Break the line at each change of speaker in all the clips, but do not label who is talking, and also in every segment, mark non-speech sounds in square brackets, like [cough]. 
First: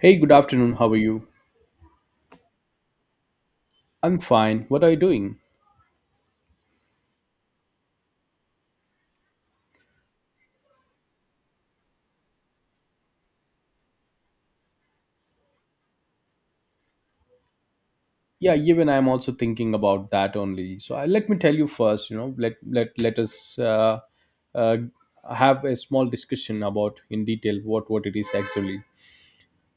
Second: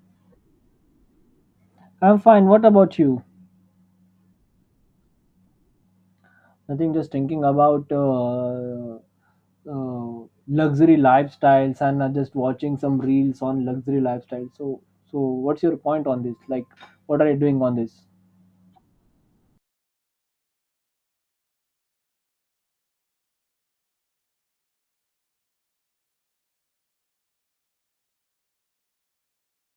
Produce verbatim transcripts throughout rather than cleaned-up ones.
Hey, good afternoon. How are you?
I'm fine. What about you?
I'm fine. What are you doing?
Nothing, just thinking about uh, uh, luxury lifestyles and uh, just watching some reels on luxury lifestyles. So, so what's your point on this? Like, what are you doing on this?
Yeah, even I'm also thinking about that only. So I, let me tell you first. You know, let let let us uh, uh, have a small discussion about in detail what what it is actually.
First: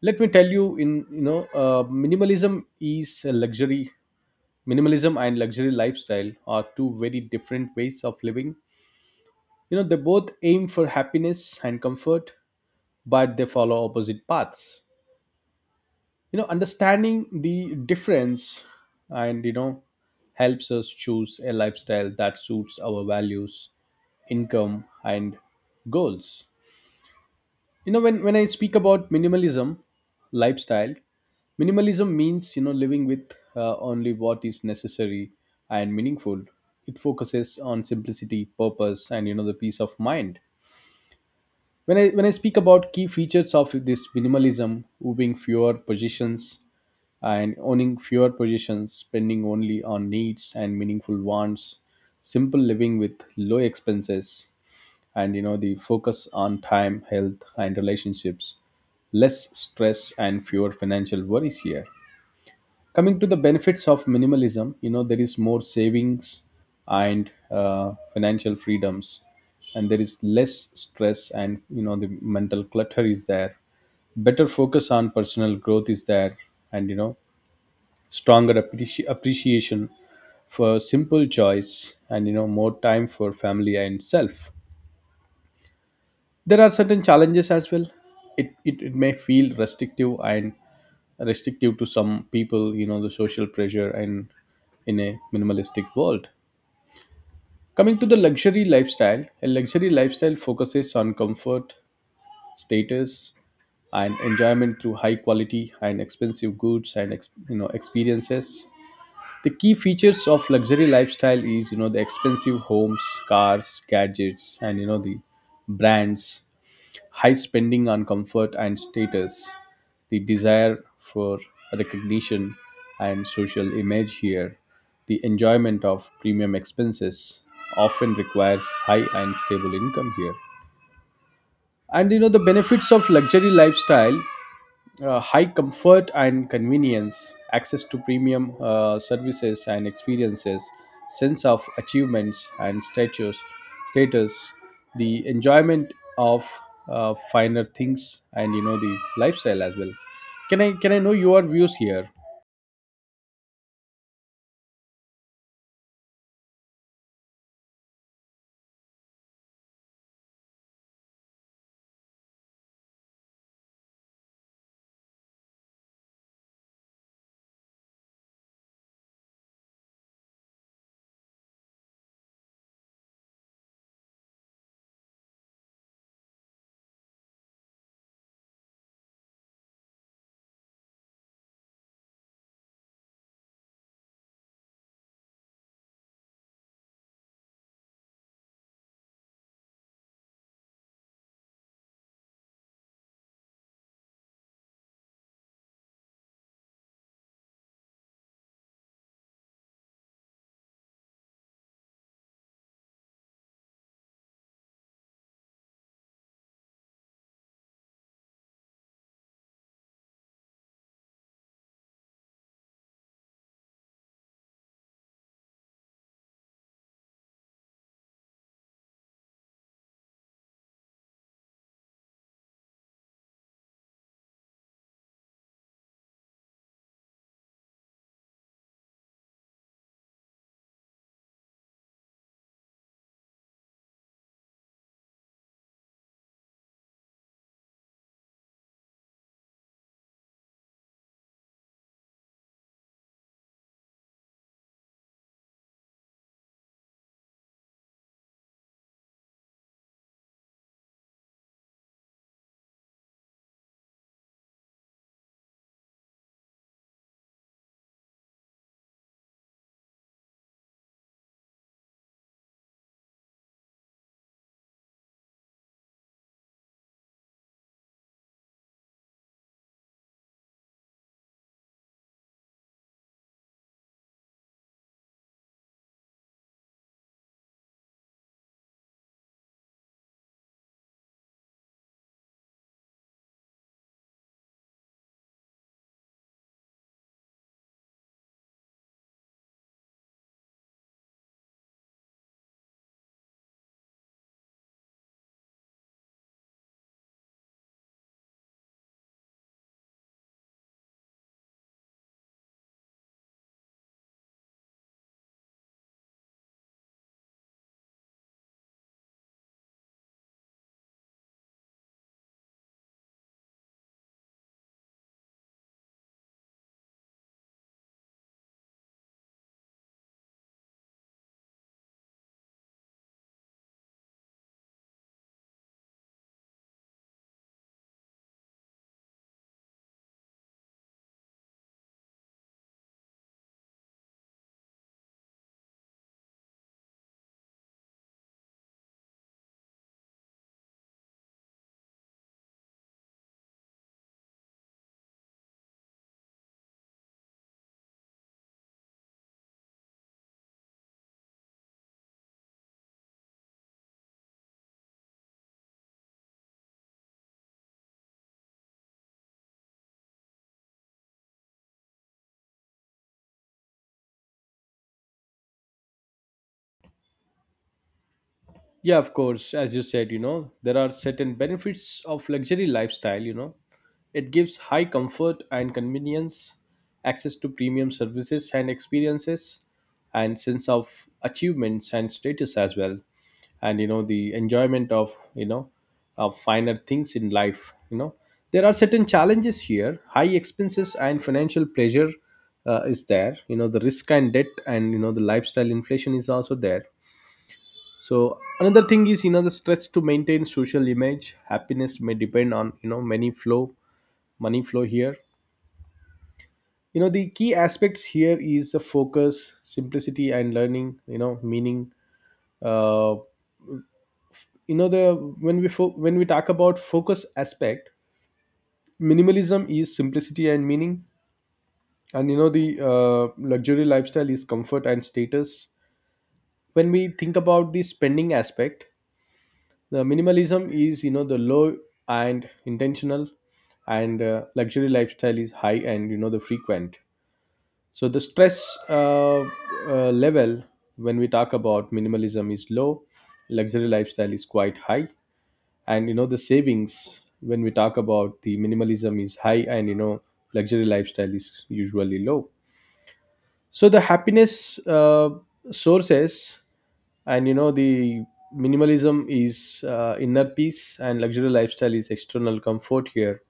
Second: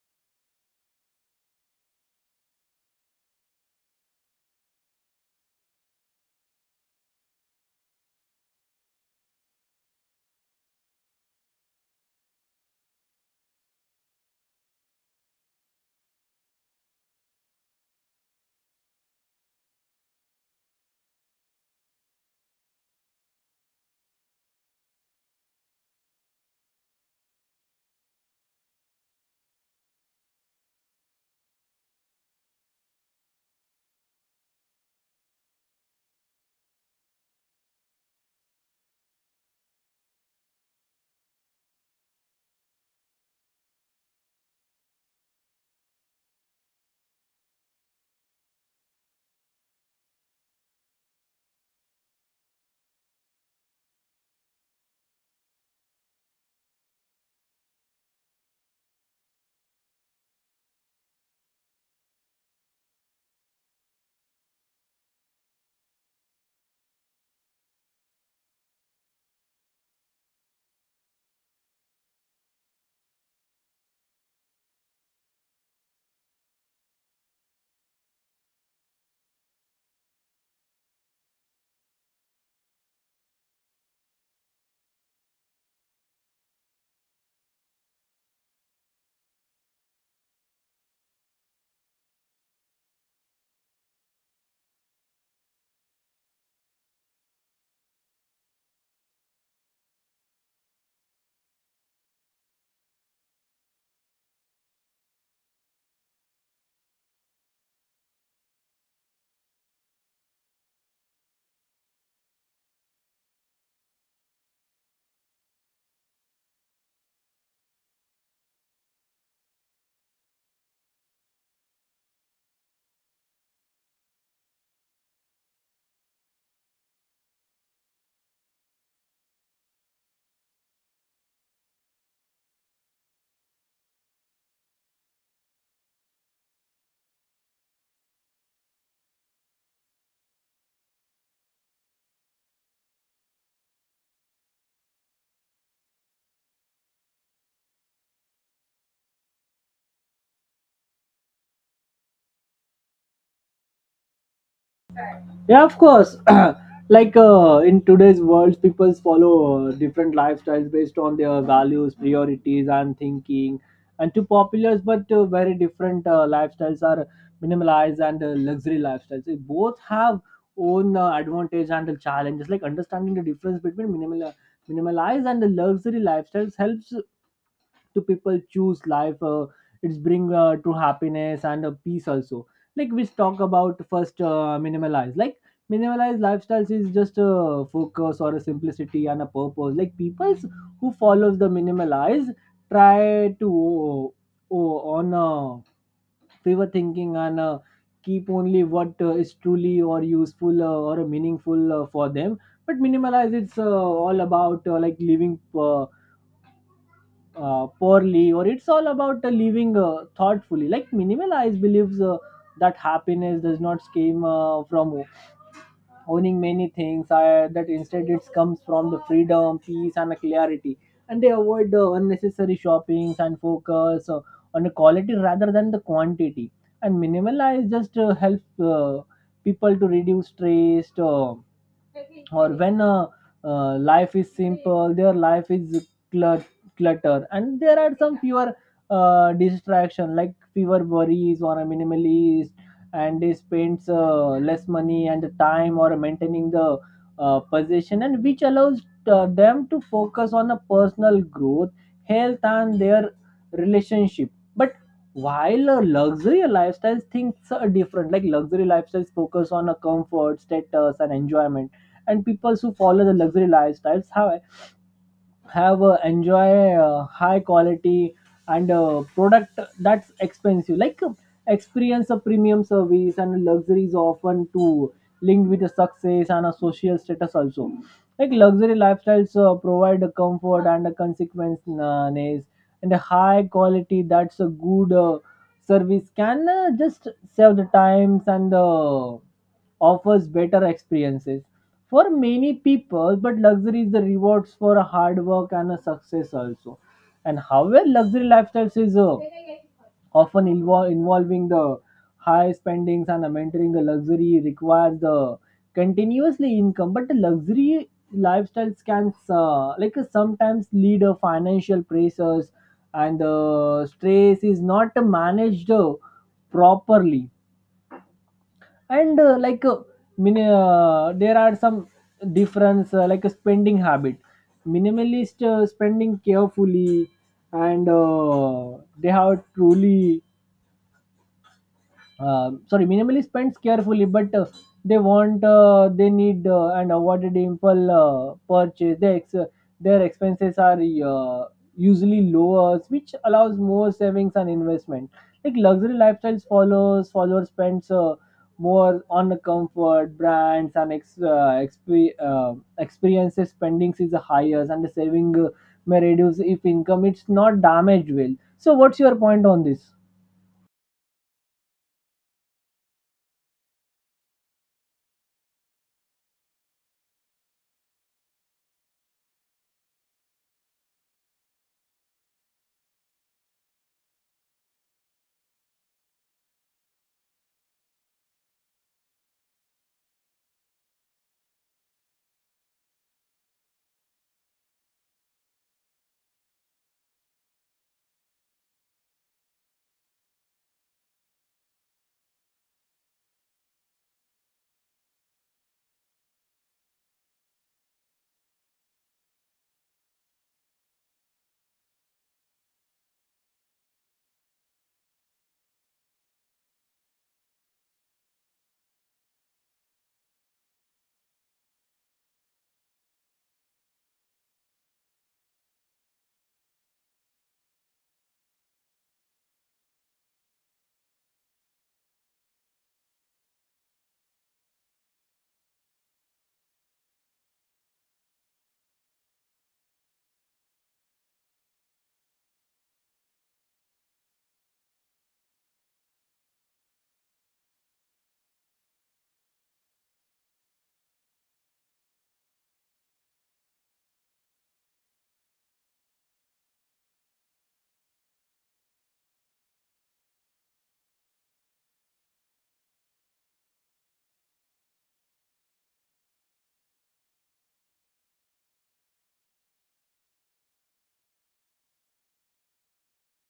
Let me tell you in you know uh, minimalism is a luxury. Minimalism and luxury lifestyle are two very different ways of living. You know, they both aim for happiness and comfort, but they follow opposite paths. You know, understanding the difference, and you know, helps us choose a lifestyle that suits our values, income, and goals. You know, when when I speak about minimalism lifestyle, minimalism means, you know, living with uh, only what is necessary and meaningful. It focuses on simplicity, purpose, and you know, the peace of mind. When I when I speak about key features of this minimalism, moving fewer positions and owning fewer positions, spending only on needs and meaningful wants, simple living with low expenses, and you know, the focus on time, health, and relationships, less stress and fewer financial worries here. Coming to the benefits of minimalism, you know, there is more savings and uh, financial freedoms, and there is less stress, and you know, the mental clutter is there, better focus on personal growth is there, and you know, stronger appreci- appreciation for simple joys, and you know, more time for family and self. There are certain challenges as well. It, it, it may feel restrictive and restrictive to some people, you know, the social pressure and in a minimalistic world. Coming to the luxury lifestyle, a luxury lifestyle focuses on comfort, status, and enjoyment through high quality and expensive goods and ex- you know, experiences. The key features of luxury lifestyle is, you know, the expensive homes, cars, gadgets, and you know, the brands. High spending on comfort and status, the desire for recognition and social image here, the enjoyment of premium expenses often requires high and stable income here. And you know, the benefits of luxury lifestyle, uh, high comfort and convenience, access to premium uh, services and experiences, sense of achievements and status, status, the enjoyment of uh, finer things, and you know, the lifestyle as well. Can I can I know your views here?
Yeah, of course. [clears throat] Like uh, in today's world, people follow uh, different lifestyles based on their values, priorities, and thinking. And two popular but uh, very different uh, lifestyles are minimalized and uh, luxury lifestyles. They both have own uh, advantage and the challenges. Like understanding the difference between minimal uh, minimalized and the luxury lifestyles helps to people choose life uh, It's bring uh, to happiness and uh, peace also, like we talk about first uh, minimalize. Like minimalized lifestyles is just a focus or a simplicity and a purpose. Like people who follows the minimalize try to oh, oh, on a favor thinking and uh, keep only what uh, is truly or useful uh, or uh, meaningful uh, for them. But minimalize it's uh, all about uh, like living uh, uh, poorly, or it's all about uh, living uh, thoughtfully. Like minimalize believes Uh, that happiness does not came uh, from owning many things I, that instead it comes from the freedom, peace, and a clarity, and they avoid the unnecessary shoppings and focus uh, on the quality rather than the quantity. And minimalize just uh, helps uh, people to reduce stress uh, or when uh, uh, life is simple, their life is clut- clutter and there are some fewer uh, distraction, like fewer worries or a minimalist, and they spends uh, less money and time or maintaining the uh, possession, and which allows uh, them to focus on a personal growth, health, and their relationship. But while a luxury lifestyle things are different, like luxury lifestyles focus on a comfort, status, and enjoyment, and people who follow the luxury lifestyles have have uh, enjoy uh, high quality and uh, product that's expensive, like uh, experience a premium service. And luxury is often to linked with a success and a social status also. Like luxury lifestyles uh, provide a comfort and a consequence uh, nice, and a high quality, that's a good uh, service, can uh, just save the times and uh, offers better experiences for many people. But luxury is the rewards for a hard work and a success also. And however luxury lifestyles is uh, often invo- involving the high spendings and uh, maintaining the luxury requires the continuously income. But the luxury lifestyles can uh, like uh, sometimes lead a financial pressures and uh, stress is not managed uh, properly. And uh, like uh, min- uh, there are some difference uh, like a spending habit. Minimalist uh, spending carefully and uh, they have truly uh, sorry, minimally spends carefully, but uh, they want uh, they need uh, and avoided impulse uh, purchase their, ex- uh, their expenses are uh, usually lower, which allows more savings and investment. Like luxury lifestyles follows followers spends uh, more on the comfort brands and ex, uh, exp- uh, experiences. Spendings is the highest and the saving uh, may reduce if income it's not damaged well. So what's your point on this?
Yeah, of course. As you said, you know, there are certain benefits of luxury lifestyle, you know. It gives high comfort and convenience, access to premium services and experiences, and sense of achievements and status as well. And you know, the enjoyment of, you know, of finer things in life, you know. There are certain challenges here. High expenses and financial pleasure uh, is there. You know, the risk and debt, and you know, the lifestyle inflation is also there. So another thing is, you know, the stress to maintain social image, happiness may depend on, you know, many flow, money flow here. You know, the key aspects here is the focus, simplicity, and learning, you know, meaning. uh, you know, the when we fo- when we talk about focus aspect, minimalism is simplicity and meaning, and you know, the uh, luxury lifestyle is comfort and status. When we think about the spending aspect, the minimalism is, you know, the low and intentional, and uh, luxury lifestyle is high and you know, the frequent. So the stress uh, uh, level, when we talk about minimalism, is low; luxury lifestyle is quite high. And you know, the savings, when we talk about the minimalism, is high, and you know, luxury lifestyle is usually low. So the happiness uh, sources, and you know, the minimalism is uh, inner peace, and luxury lifestyle is external comfort here.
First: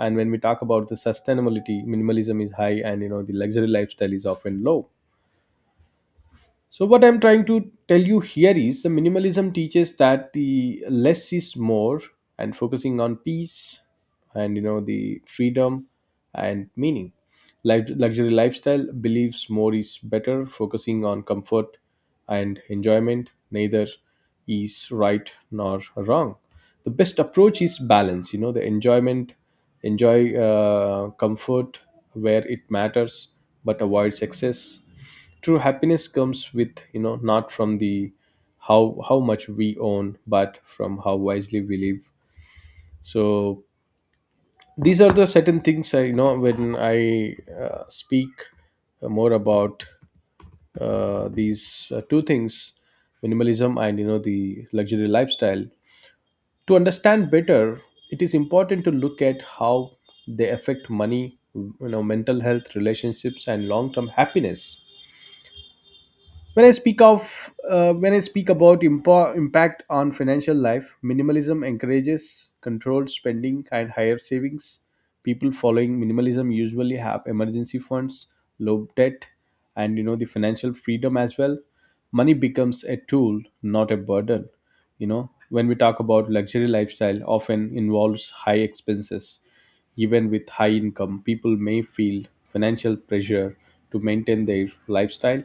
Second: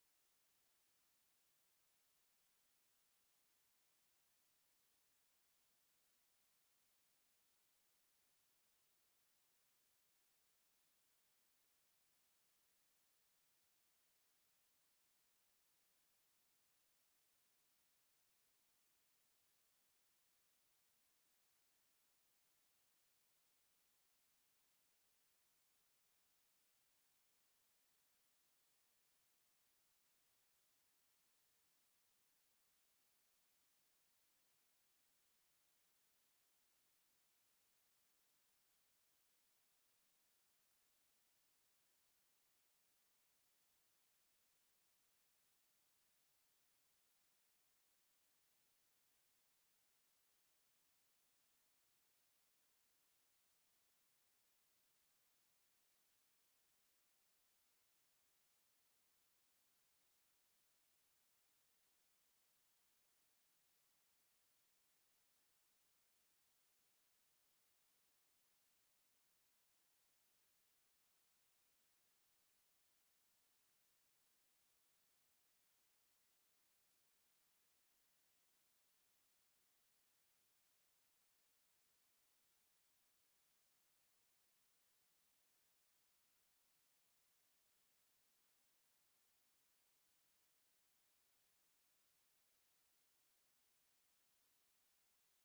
And when we talk about the sustainability, minimalism is high, and you know, the luxury lifestyle is often low. So, what I'm trying to tell you here is the minimalism teaches that the less is more, and focusing on peace, and you know, the freedom and meaning. Like luxury lifestyle believes more is better, focusing on comfort and enjoyment. Neither is right nor wrong. The best approach is balance, you know, the enjoyment, enjoy uh, comfort where it matters, but avoids excess. True happiness comes with, you know, not from the how how much we own, but from how wisely we live. So these are the certain things, I you know, when I uh, speak more about uh, these uh, two things, minimalism, and you know, the luxury lifestyle. To understand better, it is important to look at how they affect money, you know, mental health, relationships, and long term happiness. When I speak of uh, when I speak about impo- impact on financial life, minimalism encourages controlled spending and higher savings. People following minimalism usually have emergency funds, low debt, and you know, the financial freedom as well. Money becomes a tool, not a burden. You know, when we talk about luxury lifestyle, often involves high expenses. Even with high income, people may feel financial pressure to maintain their lifestyle,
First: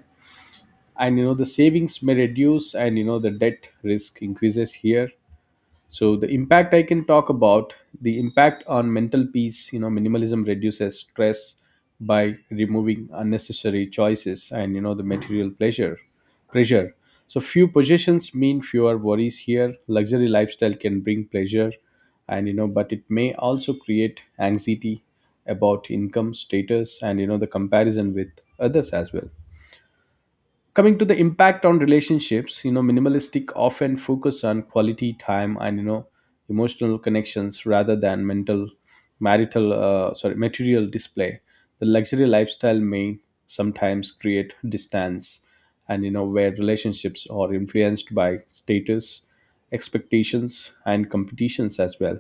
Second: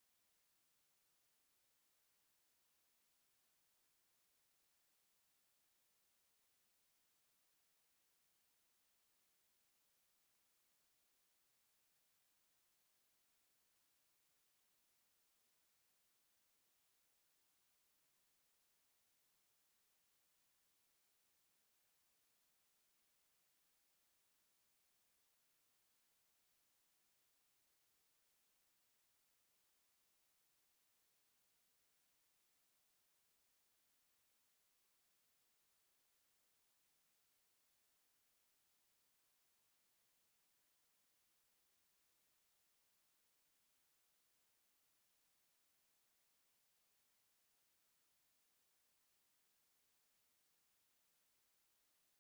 and you know, the savings may reduce, and you know, the debt risk increases here. So the impact I can talk about, the impact on mental peace, you know, minimalism reduces stress by removing unnecessary choices, and you know, the material pleasure, pressure. So few possessions mean fewer worries here. Luxury lifestyle can bring pleasure, and you know, but it may also create anxiety about income, status, and you know, the comparison with others as well. Coming to the impact on relationships, you know, minimalistic often focus on quality time, and you know, emotional connections rather than mental, marital uh, sorry, material display. The luxury lifestyle may sometimes create distance, and you know, where relationships are influenced by status, expectations, and competitions as well.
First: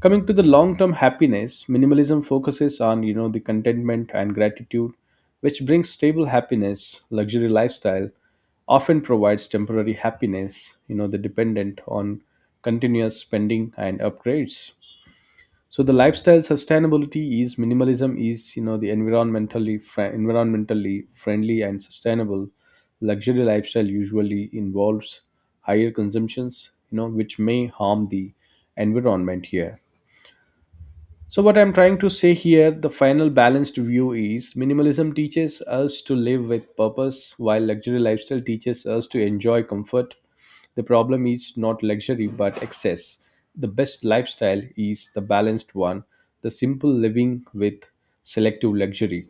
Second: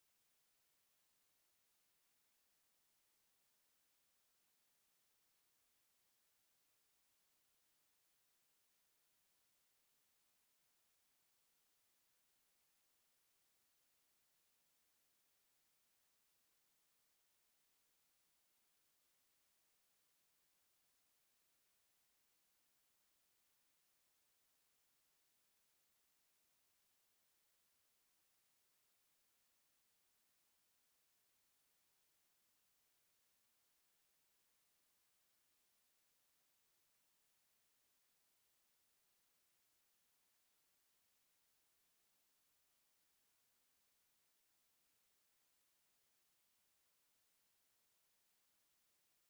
Coming to the long term happiness, minimalism focuses on, you know, the contentment and gratitude, which brings stable happiness. Luxury lifestyle often provides temporary happiness, you know, the dependent on continuous spending and upgrades. So the lifestyle sustainability is, minimalism is, you know, the environmentally fri- environmentally friendly and sustainable. Luxury lifestyle usually involves higher consumptions, you know, which may harm the environment here. So, what I'm trying to say here, the final balanced view is minimalism teaches us to live with purpose, while luxury lifestyle teaches us to enjoy comfort. The problem is not luxury but excess. The best lifestyle is the balanced one, the simple living with selective luxury.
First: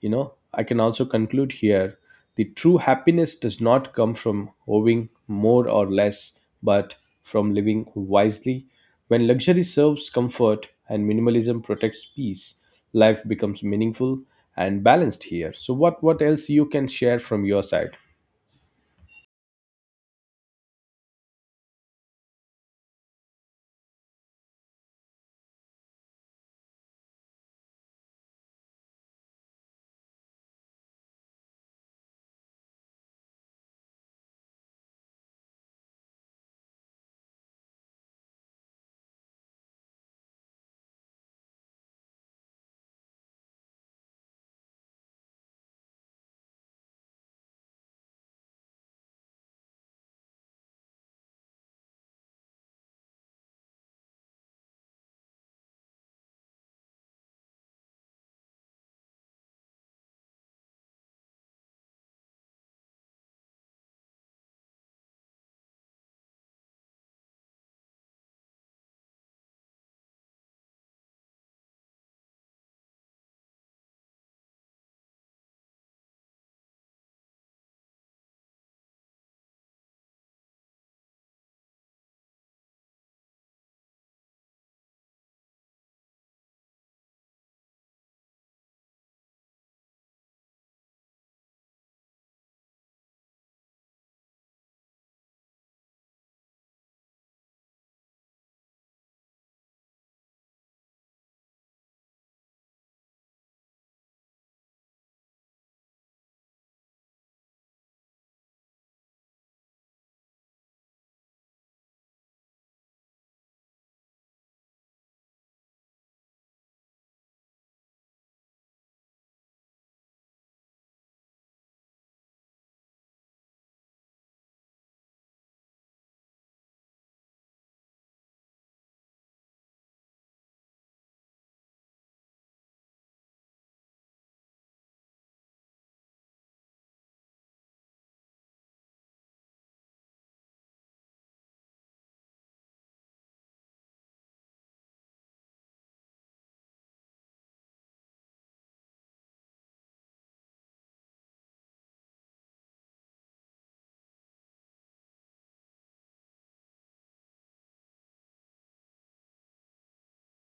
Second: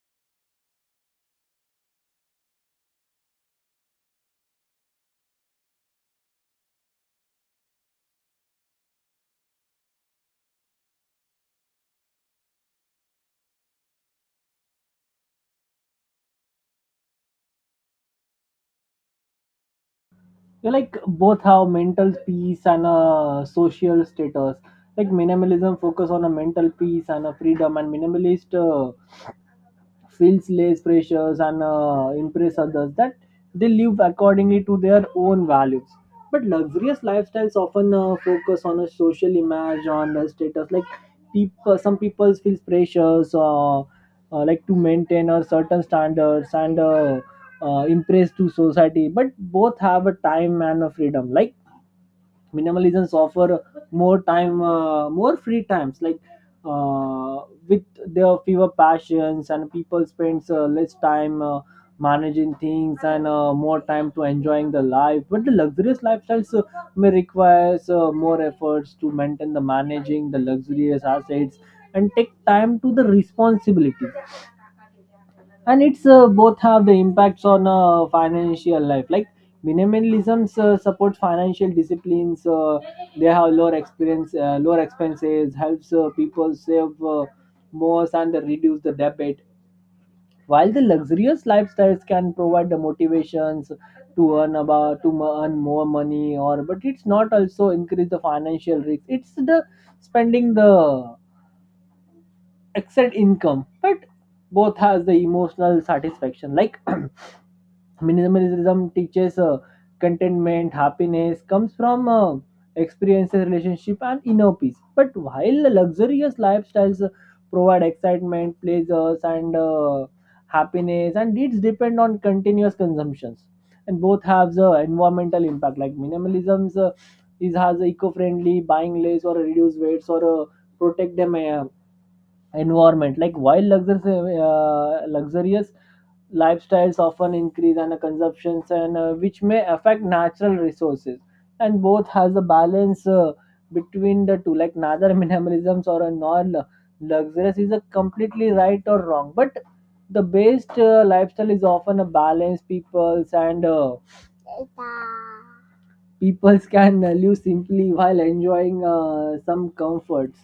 You know, I can also conclude here the true happiness does not come from owing more or less, but from living wisely. When luxury serves comfort and minimalism protects peace, life becomes meaningful and balanced here. So, what, what else you can share from your side?
You like both have mental peace and a social status. Like minimalism focus on a mental peace and a freedom, and minimalist uh, feels less pressures and uh, impress others, that they live accordingly to their own values. But luxurious lifestyles often uh, focus on a social image, on the status. Like people, some people feels pressures uh, uh, like to maintain a certain standards and uh, uh, impress to society. But both have a time and a freedom, like minimalisms offer more time uh, more free times, like uh, with their fewer passions, and people spends uh, less time uh, managing things and uh, more time to enjoying the life. But the luxurious lifestyles uh, may requires uh, more efforts to maintain the managing the luxurious assets and take time to the responsibility. And it's uh, both have the impacts on uh, financial life. Like minimalism uh, supports financial disciplines, uh, they have lower experience uh, lower expenses helps uh, people save uh, more and reduce the debt, while the luxurious lifestyles can provide the motivations to earn about to mo- earn more money, or but it's not also increase the financial risk it's the spending the excess income. But both has the emotional satisfaction, like [clears throat] minimalism teaches uh, contentment, happiness comes from uh, experiences, relationship, and inner peace. But while the luxurious lifestyles uh, provide excitement, pleasures, and uh, happiness, and needs depend on continuous consumptions. And both have the environmental impact. Like minimalism uh, is has eco-friendly, buying less or reduce weights or uh, protect them uh, environment, like while luxurious, uh, luxurious lifestyles often increase and uh, consumptions and uh, which may affect natural resources. And both has a balance uh, between the two, like neither [laughs] minimalisms or a non luxurious is a completely right or wrong, but the best uh, lifestyle is often a balance people's, and uh, people can uh, live simply while enjoying uh, some comforts.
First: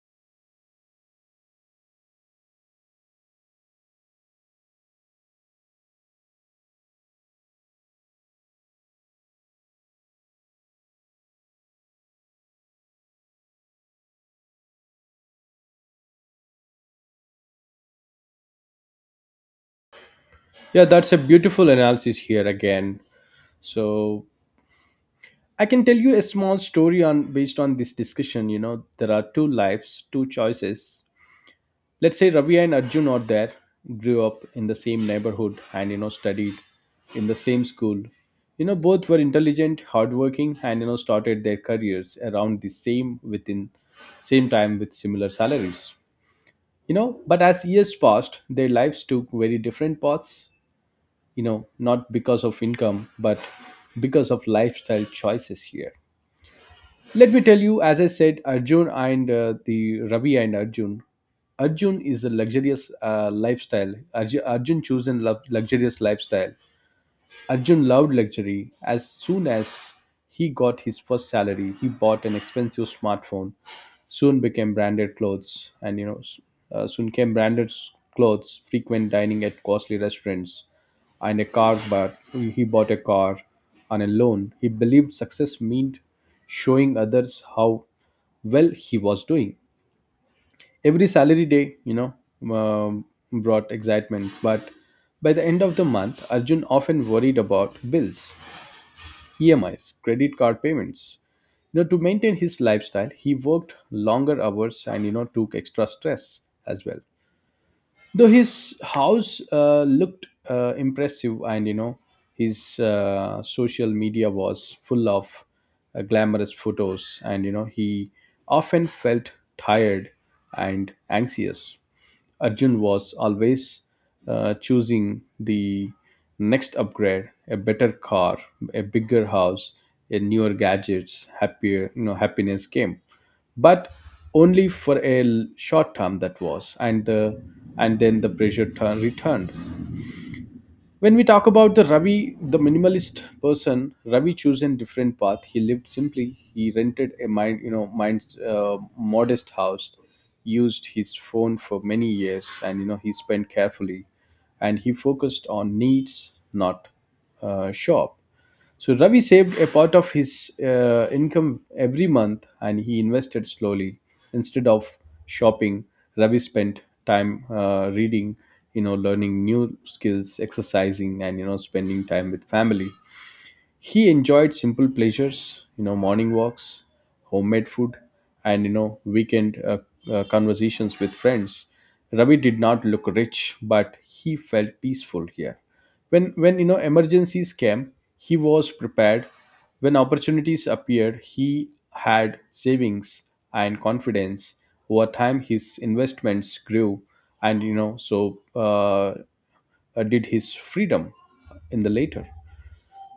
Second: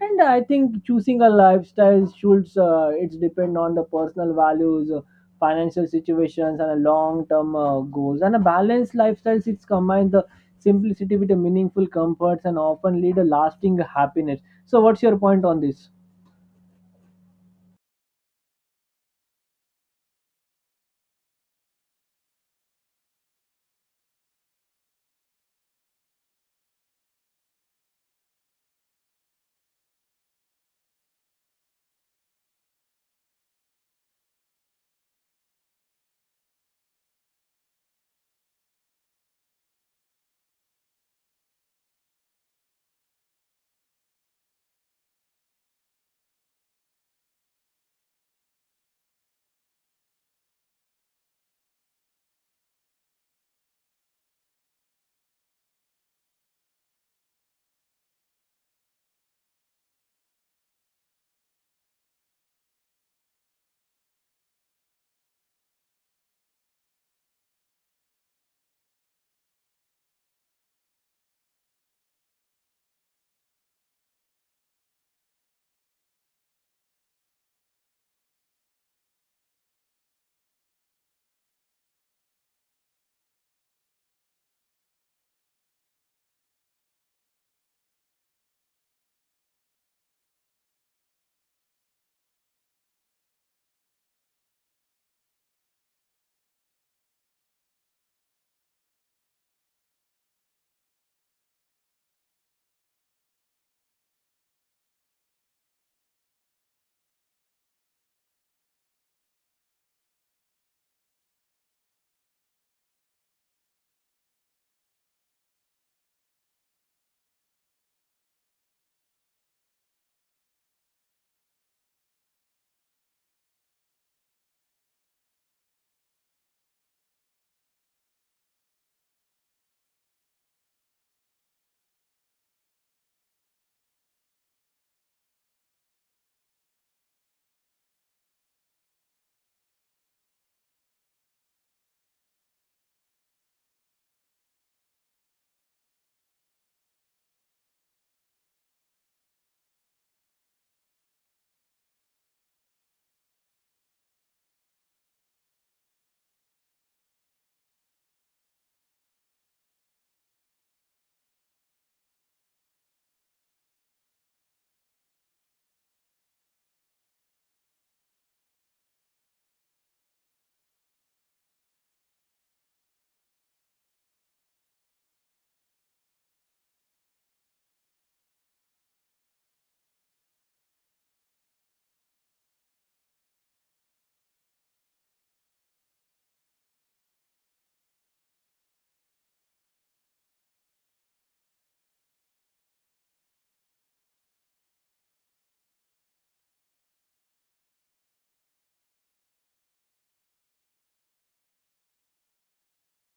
And I think choosing a lifestyle should uh, it's depend on the personal values, uh, financial situations, and a long term uh, goals. And a balanced lifestyle, it's combine the simplicity with the meaningful comforts and often lead a lasting happiness. So what's your point on this?
Yeah, that's a beautiful analysis here again. So I can tell you a small story on based on this discussion. You know, there are two lives, two choices. Let's say Ravi and Arjun are there, grew up in the same neighborhood, and you know, studied in the same school. You know, both were intelligent, hardworking, and you know, started their careers around the same within same time with similar salaries. You know, but as years passed, their lives took very different paths, you know, not because of income, but because of lifestyle choices here. Let me tell you, as I said, Arjun and uh, the Ravi and Arjun. Arjun is a luxurious uh, lifestyle. Arju- Arjun chosen love luxurious lifestyle. Arjun loved luxury. As soon as he got his first salary, he bought an expensive smartphone. Soon became branded clothes, and you know, s- uh, soon came branded s- clothes, frequent dining at costly restaurants, and a car. But he bought a car on a loan. He believed success meant showing others how well he was doing. Every salary day, you know, um, brought excitement, but by the end of the month, Arjun often worried about bills, E M Is, credit card payments. You know, to maintain his lifestyle, he worked longer hours, and you know, took extra stress as well. Though his house uh, looked uh, impressive, and you know, his uh, social media was full of uh, glamorous photos, and you know, he often felt tired and anxious. Arjun was always uh, choosing the next upgrade, a better car, a bigger house, a newer gadgets, happier, you know, happiness came. But only for a l- short term that was, and the and then the pressure turn returned. When we talk about the Ravi, the minimalist person, Ravi chose a different path. He lived simply. He rented a mind, you know, mind's uh, modest house, used his phone for many years, and you know, he spent carefully, and he focused on needs, not uh, shop. So Ravi saved a part of his uh, income every month, and he invested slowly. Instead of shopping, Ravi spent time uh, reading, you know, learning new skills, exercising, and you know, spending time with family. He enjoyed simple pleasures, you know, morning walks, homemade food, and you know, weekend uh, uh, conversations with friends. Ravi did not look rich, but he felt peaceful here. When when you know emergencies came, he was prepared. When opportunities appeared, he had savings and confidence. Over time, his investments grew, and you know, so uh, uh, did his freedom in the later.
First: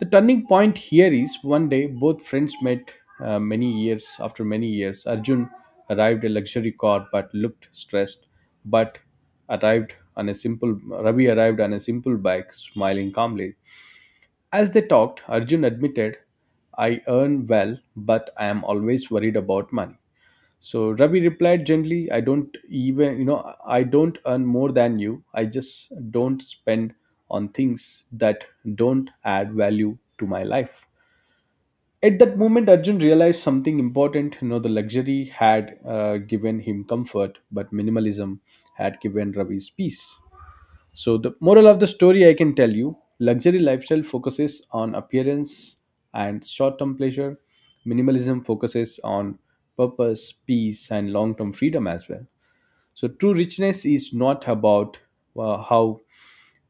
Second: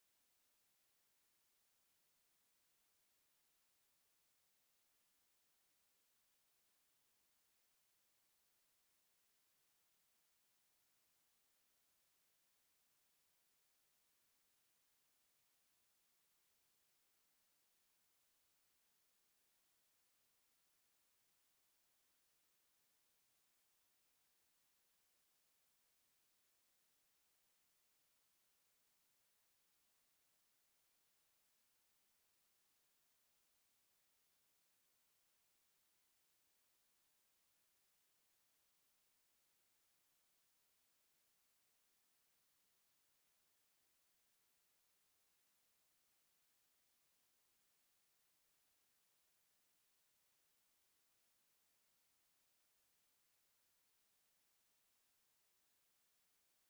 The turning point here is one day both friends met uh, many years after many years. Arjun arrived a luxury car but looked stressed, but arrived on a simple Ravi arrived on a simple bike, smiling calmly. As they talked, Arjun admitted, "I earn well, but I am always worried about money." So Ravi replied gently, I don't even, you know, I don't earn more than you. I just don't spend on things that don't add value to my life. At that moment, Arjun realized something important. You know, the luxury had uh, given him comfort, but minimalism had given Ravi's peace. So, the moral of the story I can tell you luxury lifestyle focuses on appearance and short term pleasure. Minimalism focuses on purpose, peace, and long term freedom as well. So, true richness is not about uh, how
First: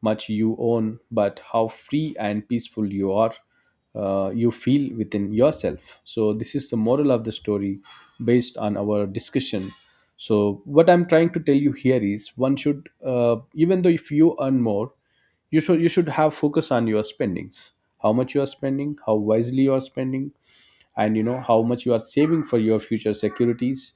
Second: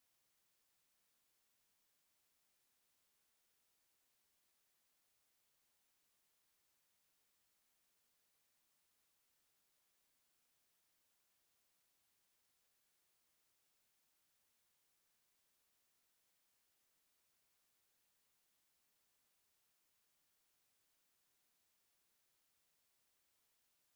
much you own, but how free and peaceful you are, uh, you feel within yourself. So, this is the moral of the story based on our discussion. So, what I'm trying to tell you here is one should, uh, even though if you earn more, you should you should have focus on your spendings, how much you are spending, how wisely you are spending, and you know how much you are saving for your future securities,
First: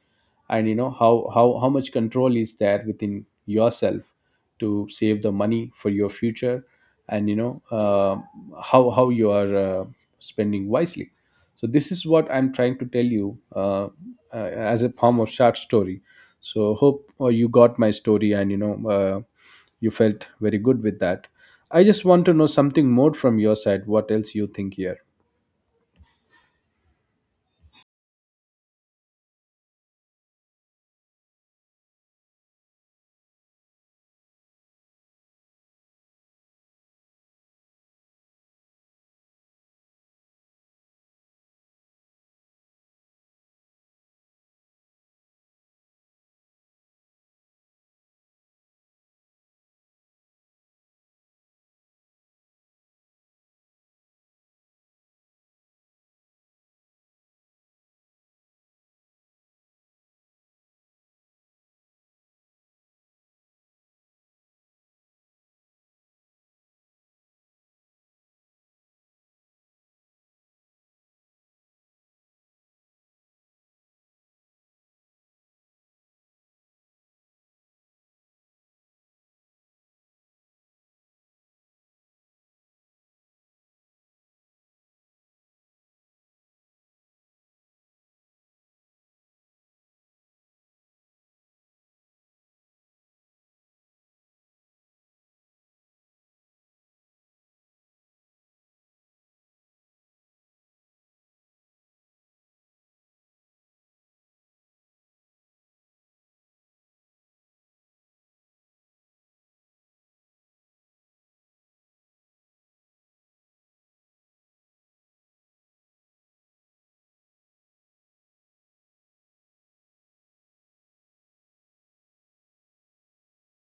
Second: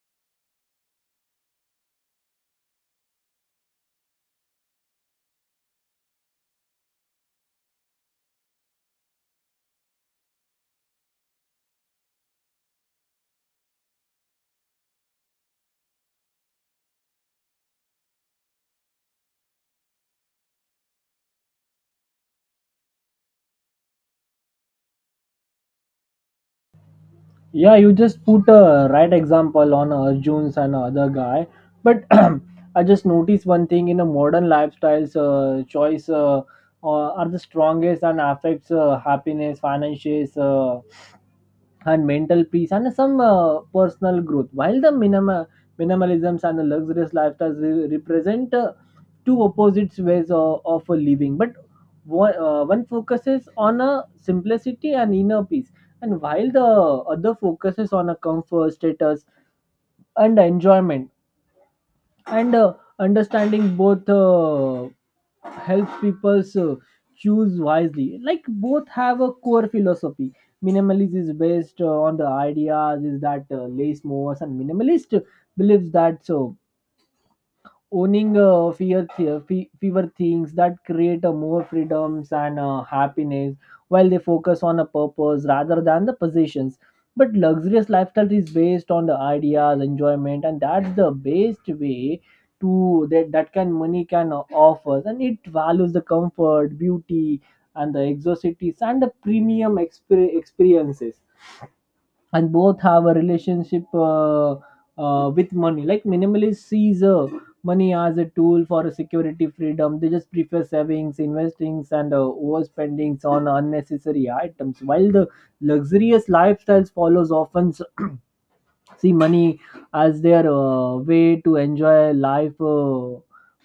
and you know how how, how much control is there within yourself to save the money for your future, and you know uh, how how you are uh, spending wisely. So this is what I'm trying to tell you uh, uh, as a form of short story. So hope uh, you got my story, and you know uh, you felt very good with that. I just want to know something more from your side, what else you think here.
Yeah, you just put a right example on Arjun's and other guy. But [clears throat] I just noticed one thing. In a modern lifestyles, uh, choice uh, uh, are the strongest and affects uh, happiness, finances, Uh, and mental peace and some uh, personal growth. While the minima, minimalisms and the luxurious lifestyles re- represent uh, two opposite ways of, of a living, but one, uh, one focuses on a simplicity and inner peace, and while the other focuses on a comfort, status, and enjoyment. And uh, understanding both uh, helps people uh, choose wisely. Like both have a core philosophy. Minimalism is based uh, on the ideas is that uh, less more, and minimalist believes that so owning uh, fewer, th- fe- fewer things that create a more freedoms and uh, happiness, while they focus on a purpose rather than the possessions. But luxurious lifestyle is based on the ideas enjoyment and that's the best way to that, that can money can uh, offer, and it values the comfort, beauty, and the exotics and the premium exper- experiences. And both have a relationship uh, uh, with money. Like minimalist sees uh, money as a tool for a security, freedom, they just prefer savings, investings, and uh, overspendings on unnecessary items, while the luxurious lifestyles follows often s- see money as their uh, way to enjoy life uh,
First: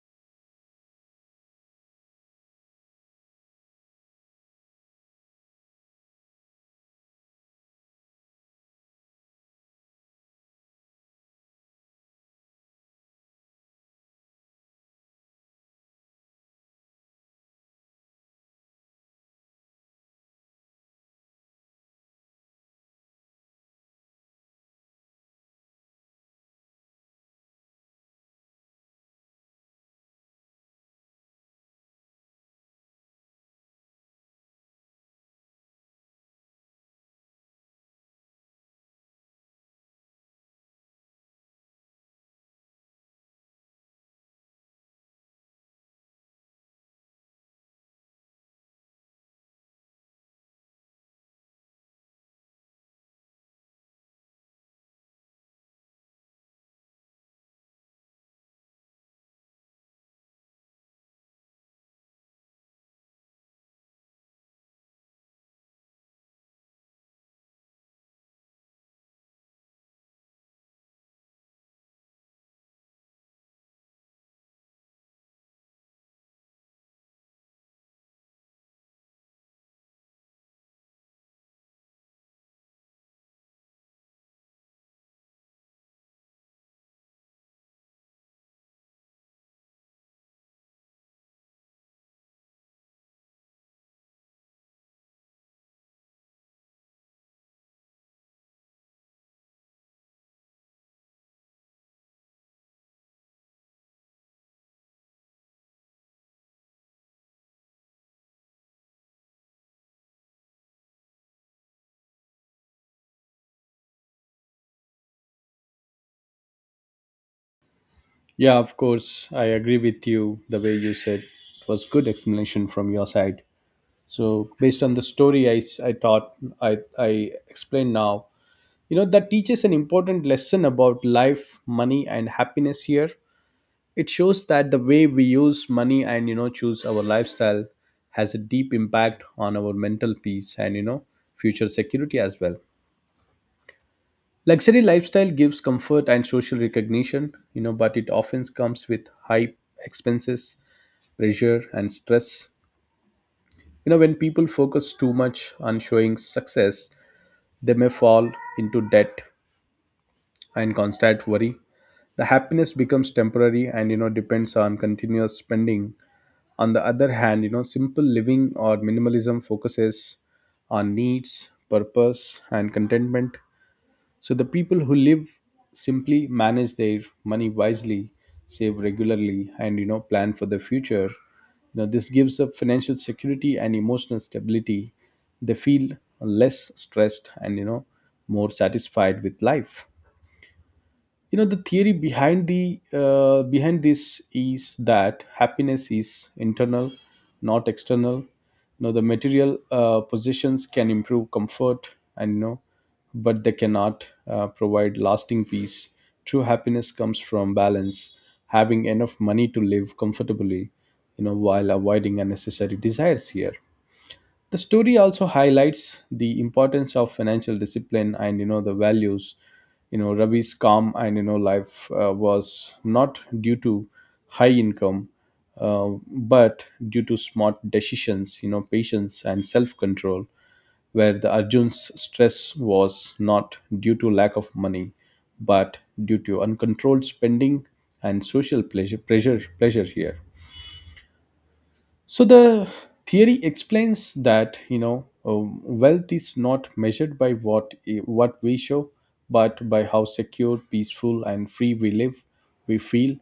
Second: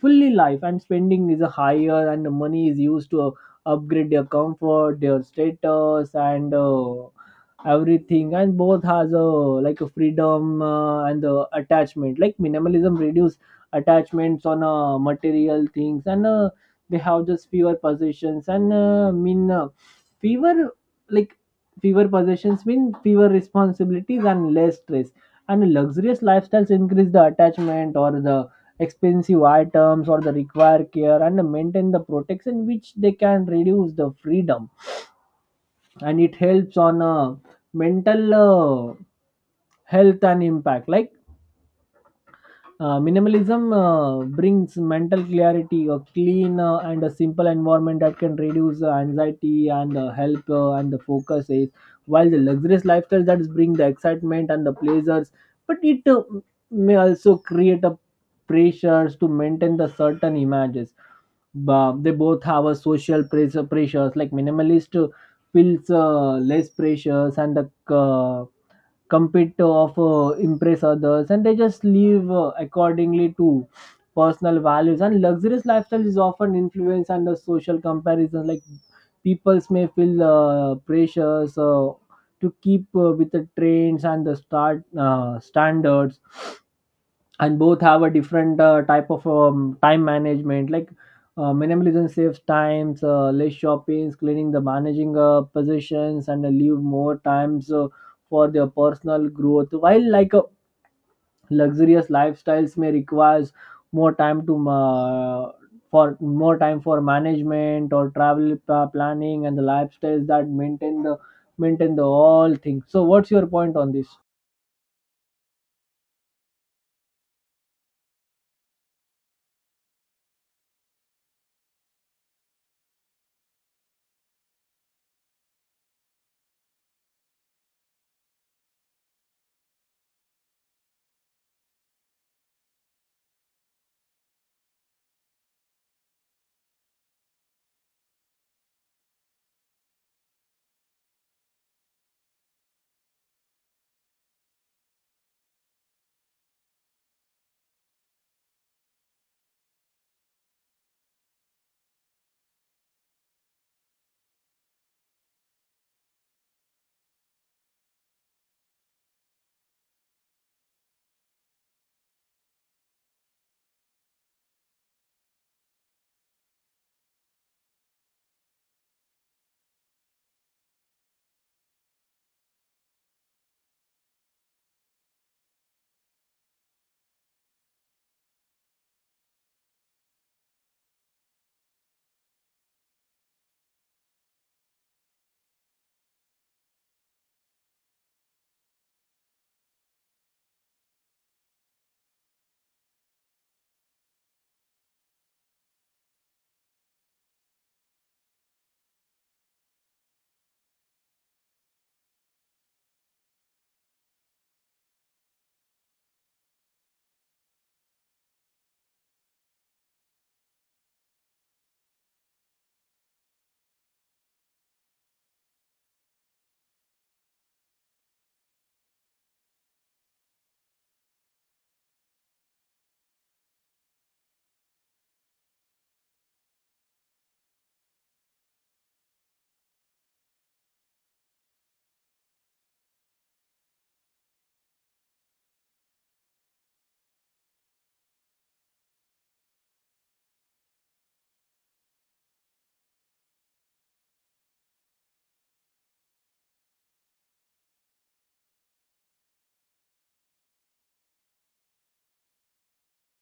fully life, and spending is a higher, and the money is used to uh, upgrade their comfort, their status, and uh, everything. And both has a like a freedom uh, and the attachment. Like minimalism reduce attachments on uh, material things, and uh, they have just fewer possessions and uh, mean uh, fewer, like fewer possessions mean fewer responsibilities and less stress. And luxurious lifestyles increase the attachment, or the expensive items, or the require care and maintain the protection, which they can reduce the freedom. And it helps on uh, mental uh, health and impact. Like uh, minimalism uh, brings mental clarity, a clean uh, and a simple environment that can reduce uh, anxiety and uh, help uh, and the focus is, while the luxurious lifestyle that bring the excitement and the pleasures, but it uh, may also create a pressures to maintain the certain images. Ba- they both have a social pressure pressures. Like minimalist uh, feels uh, less pressures and the uh, compete to of uh, impress others, and they just live uh, accordingly to personal values. And luxurious lifestyle is often influenced under social comparison, like peoples may feel uh, pressures uh, to keep uh, with the trends and the start uh, standards. And both have a different uh, type of um, time management. Like uh, minimalism saves times uh, less shopping, cleaning, the managing uh, possessions, and uh, leave more times uh, for their personal growth, while like uh, luxurious lifestyles may requires more time to uh, for more time for management or travel pa- planning and the lifestyles that maintain the maintain the all things. So what's your point on this?
Yeah, of course. I agree with you. The way you said it was good explanation from your side. So based on the story I, s- I thought I, I explained now, you know, that teaches an important lesson about life, money and happiness here. It shows that the way we use money and, you know, choose our lifestyle has a deep impact on our mental peace and, you know, future security as well. Luxury lifestyle gives comfort and social recognition, you know, but it often comes with high expenses, pressure, and stress. You know, when people focus too much on showing success, they may fall into debt and constant worry. The happiness becomes temporary and, you know, depends on continuous spending. On the other hand, you know, simple living or minimalism focuses on needs, purpose, and contentment. So the people who live simply manage their money wisely, save regularly, and you know plan for the future. You know this gives up financial security and emotional stability. They feel less stressed and you know more satisfied with life. You know, the theory behind the uh, behind this is that happiness is internal, not external. You know, the material uh, possessions can improve comfort, and you know, but they cannot uh, provide lasting peace. True happiness comes from balance, having enough money to live comfortably, you know, while avoiding unnecessary desires here. The story also highlights the importance of financial discipline and you know the values. You know, Ravi's calm and you know life uh, was not due to high income, uh, but due to smart decisions. You know, patience and self control. Where the Arjun's stress was not due to lack of money, but due to uncontrolled spending and social pleasure. Pleasure, pleasure here. So the theory explains that you know um, wealth is not measured by what eh, what we show, but by how secure, peaceful, and free we live, we feel.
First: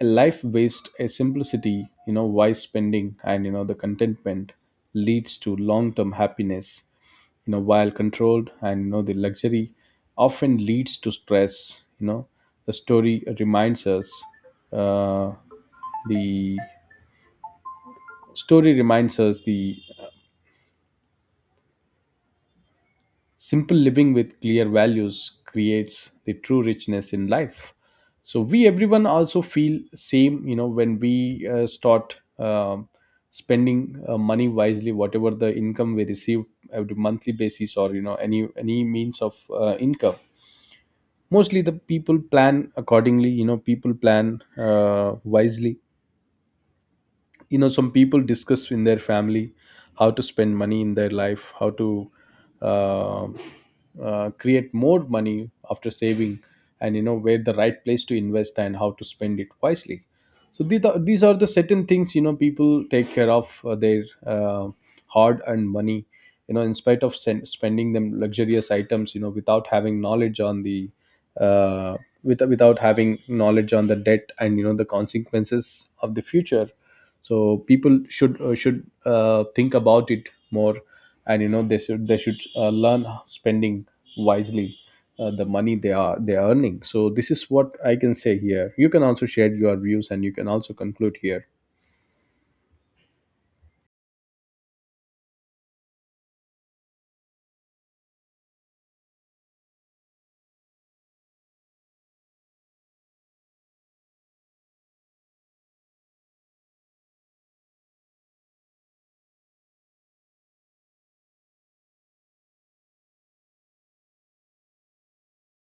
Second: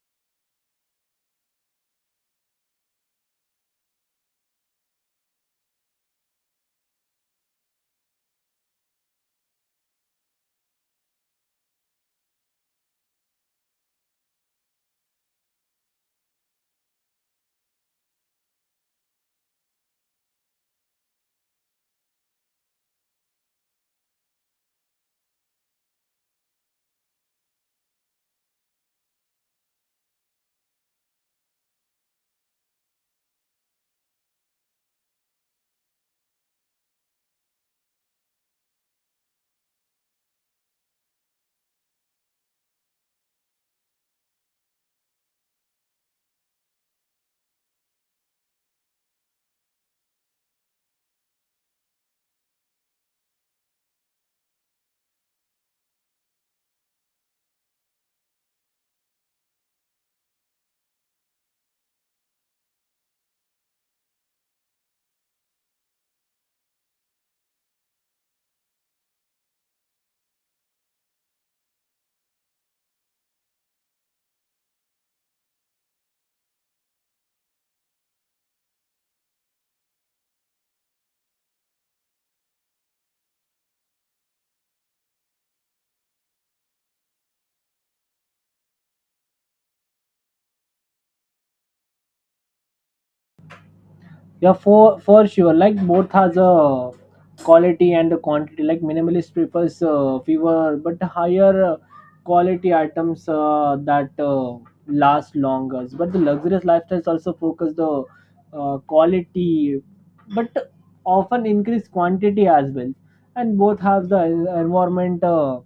A life based a simplicity, you know, wise spending, and you know the contentment leads to long term happiness. You know, while controlled and you know the luxury often leads to stress. You know, the story reminds us uh, the Story reminds us the simple living with clear values creates the true richness in life. So we everyone also feel same, you know, when we uh, start um spending uh, money wisely, whatever the income we receive every monthly basis, or you know any any means of uh, income. Mostly the people plan accordingly. You know, people plan uh, wisely. You know, some people discuss in their family how to spend money in their life, how to uh, uh, create more money after saving, and you know where the right place to invest and how to spend it wisely. So these are, these are the certain things, you know, people take care of uh, their uh, hard earned money, you know, in spite of sen- spending them luxurious items, you know, without having knowledge on the uh, with, without having knowledge on the debt and you know the consequences of the future. So people should uh, should uh, think about it more, and you know they should they should uh, learn spending wisely uh, the money they are they are earning. So this is what I can say here. You can also share your views and you can also conclude here.
Yeah, for for sure, like both has a quality and the quantity. Like minimalist prefers uh, fewer but higher uh, quality items uh, that uh, last longer, but the luxurious lifestyles also focus the uh, quality, but often increase quantity as well. And both have the environment uh,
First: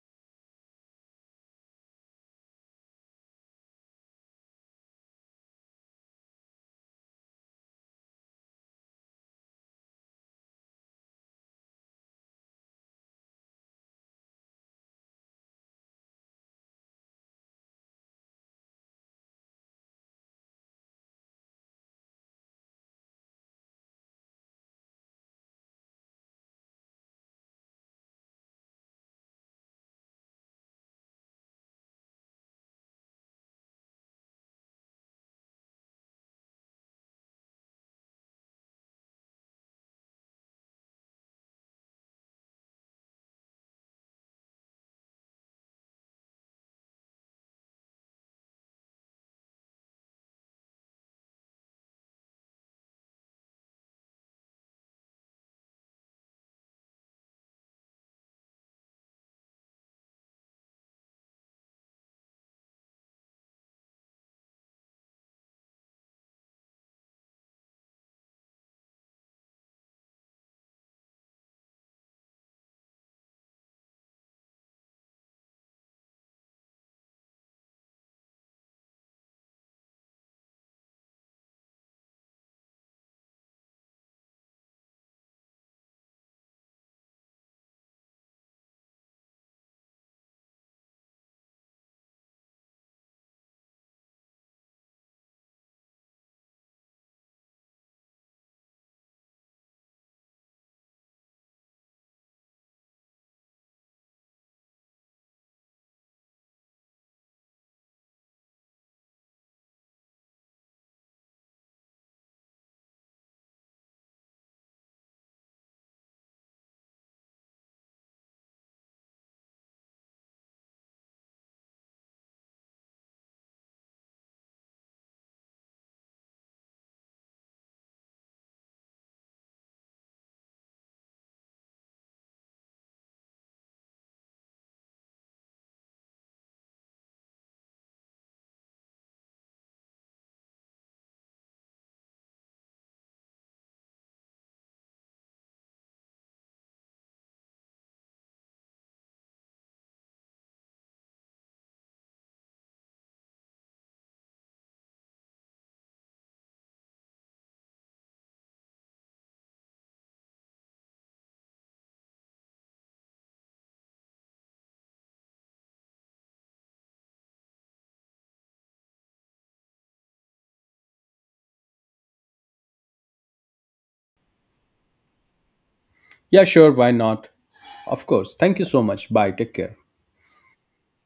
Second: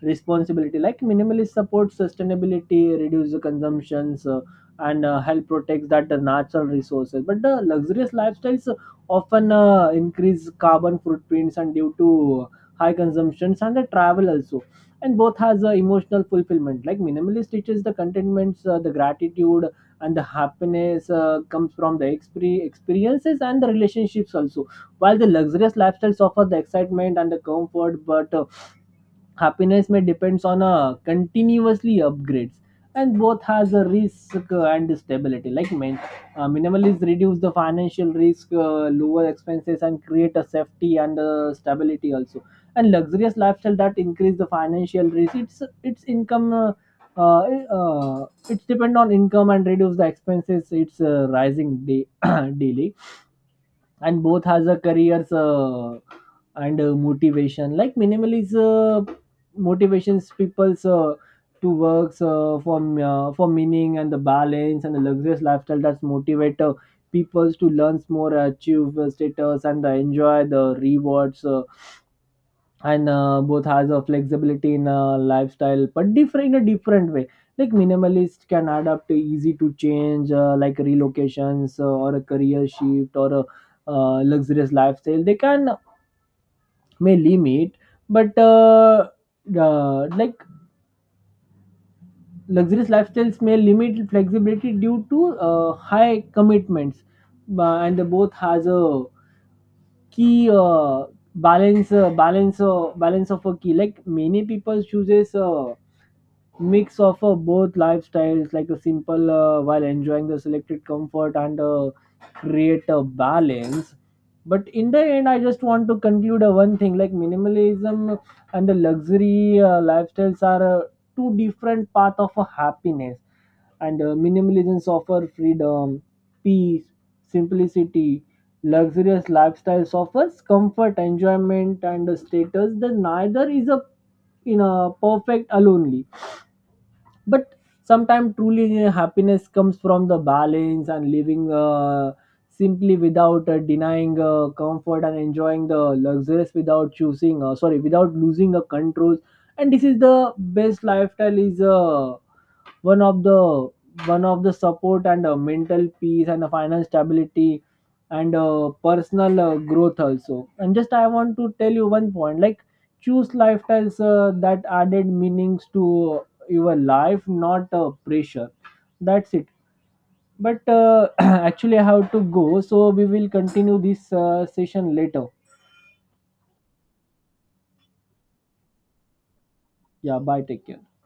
responsibility. Like minimalist supports sustainability, reduce the consumptions, uh, and uh, help protects that the natural resources, but the luxurious lifestyles often uh, increase carbon footprints and due to high consumptions and the travel also. And both has uh, emotional fulfillment. Like minimalist teaches the contentments, uh, the gratitude, and the happiness uh, comes from the exper- experiences and the relationships also, while the luxurious lifestyles offer the excitement and the comfort, but uh, happiness may depends on a continuously upgrades. And both has a risk uh, and stability. Like main, uh, minimalist reduce the financial risk, uh, lower expenses and create a safety and uh, stability also, and luxurious lifestyle that increase the financial risk. it's it's income, uh, uh, uh, it's depend on income and reduce the expenses it's uh, rising day, [clears throat] daily. And both has a careers uh, and uh, motivation. Like minimalism uh, motivations people's uh, to works uh, for uh, for meaning and the balance, and the luxurious lifestyle that's motivate uh, people to learn more, achieve uh, status, and uh, enjoy the rewards uh, and uh, both has a flexibility in uh, lifestyle, but different in a different way. Like minimalist can adapt to easy to change uh, like relocations uh, or a career shift, or a uh, luxurious lifestyle they can may limit, but uh, uh, like luxurious lifestyles may limit flexibility due to uh, high commitments. Ba- and the both has a key uh, balance uh, balance uh, balance of a key. Like many people chooses uh, mix of uh, both lifestyles, like a simple uh, while enjoying the selected comfort and uh, create a balance. But in the end, I just want to conclude uh, one thing. Like minimalism and the luxury uh, lifestyles are uh, two different path of uh, happiness. And uh, minimalism offer freedom, peace, simplicity. Luxurious lifestyles offers comfort, enjoyment, and uh, status. Then neither is a in a perfect alone, but sometimes truly uh, happiness comes from the balance, and living uh, simply without uh, denying uh, comfort, and enjoying the luxuries without choosing uh, sorry, without losing the controls. And this is the best lifestyle is uh, one of the one of the support and uh, mental peace and uh, financial stability and uh, personal uh, growth also. And just I want to tell you one point, like choose lifestyles uh, that added meanings to your life, not a pressure. That's it. But uh, [clears throat] actually I have to go, so we will continue this uh, session later.
Yeah, sure, why not. Of course, thank you so much. Bye, take care.
Yeah, bye, take care.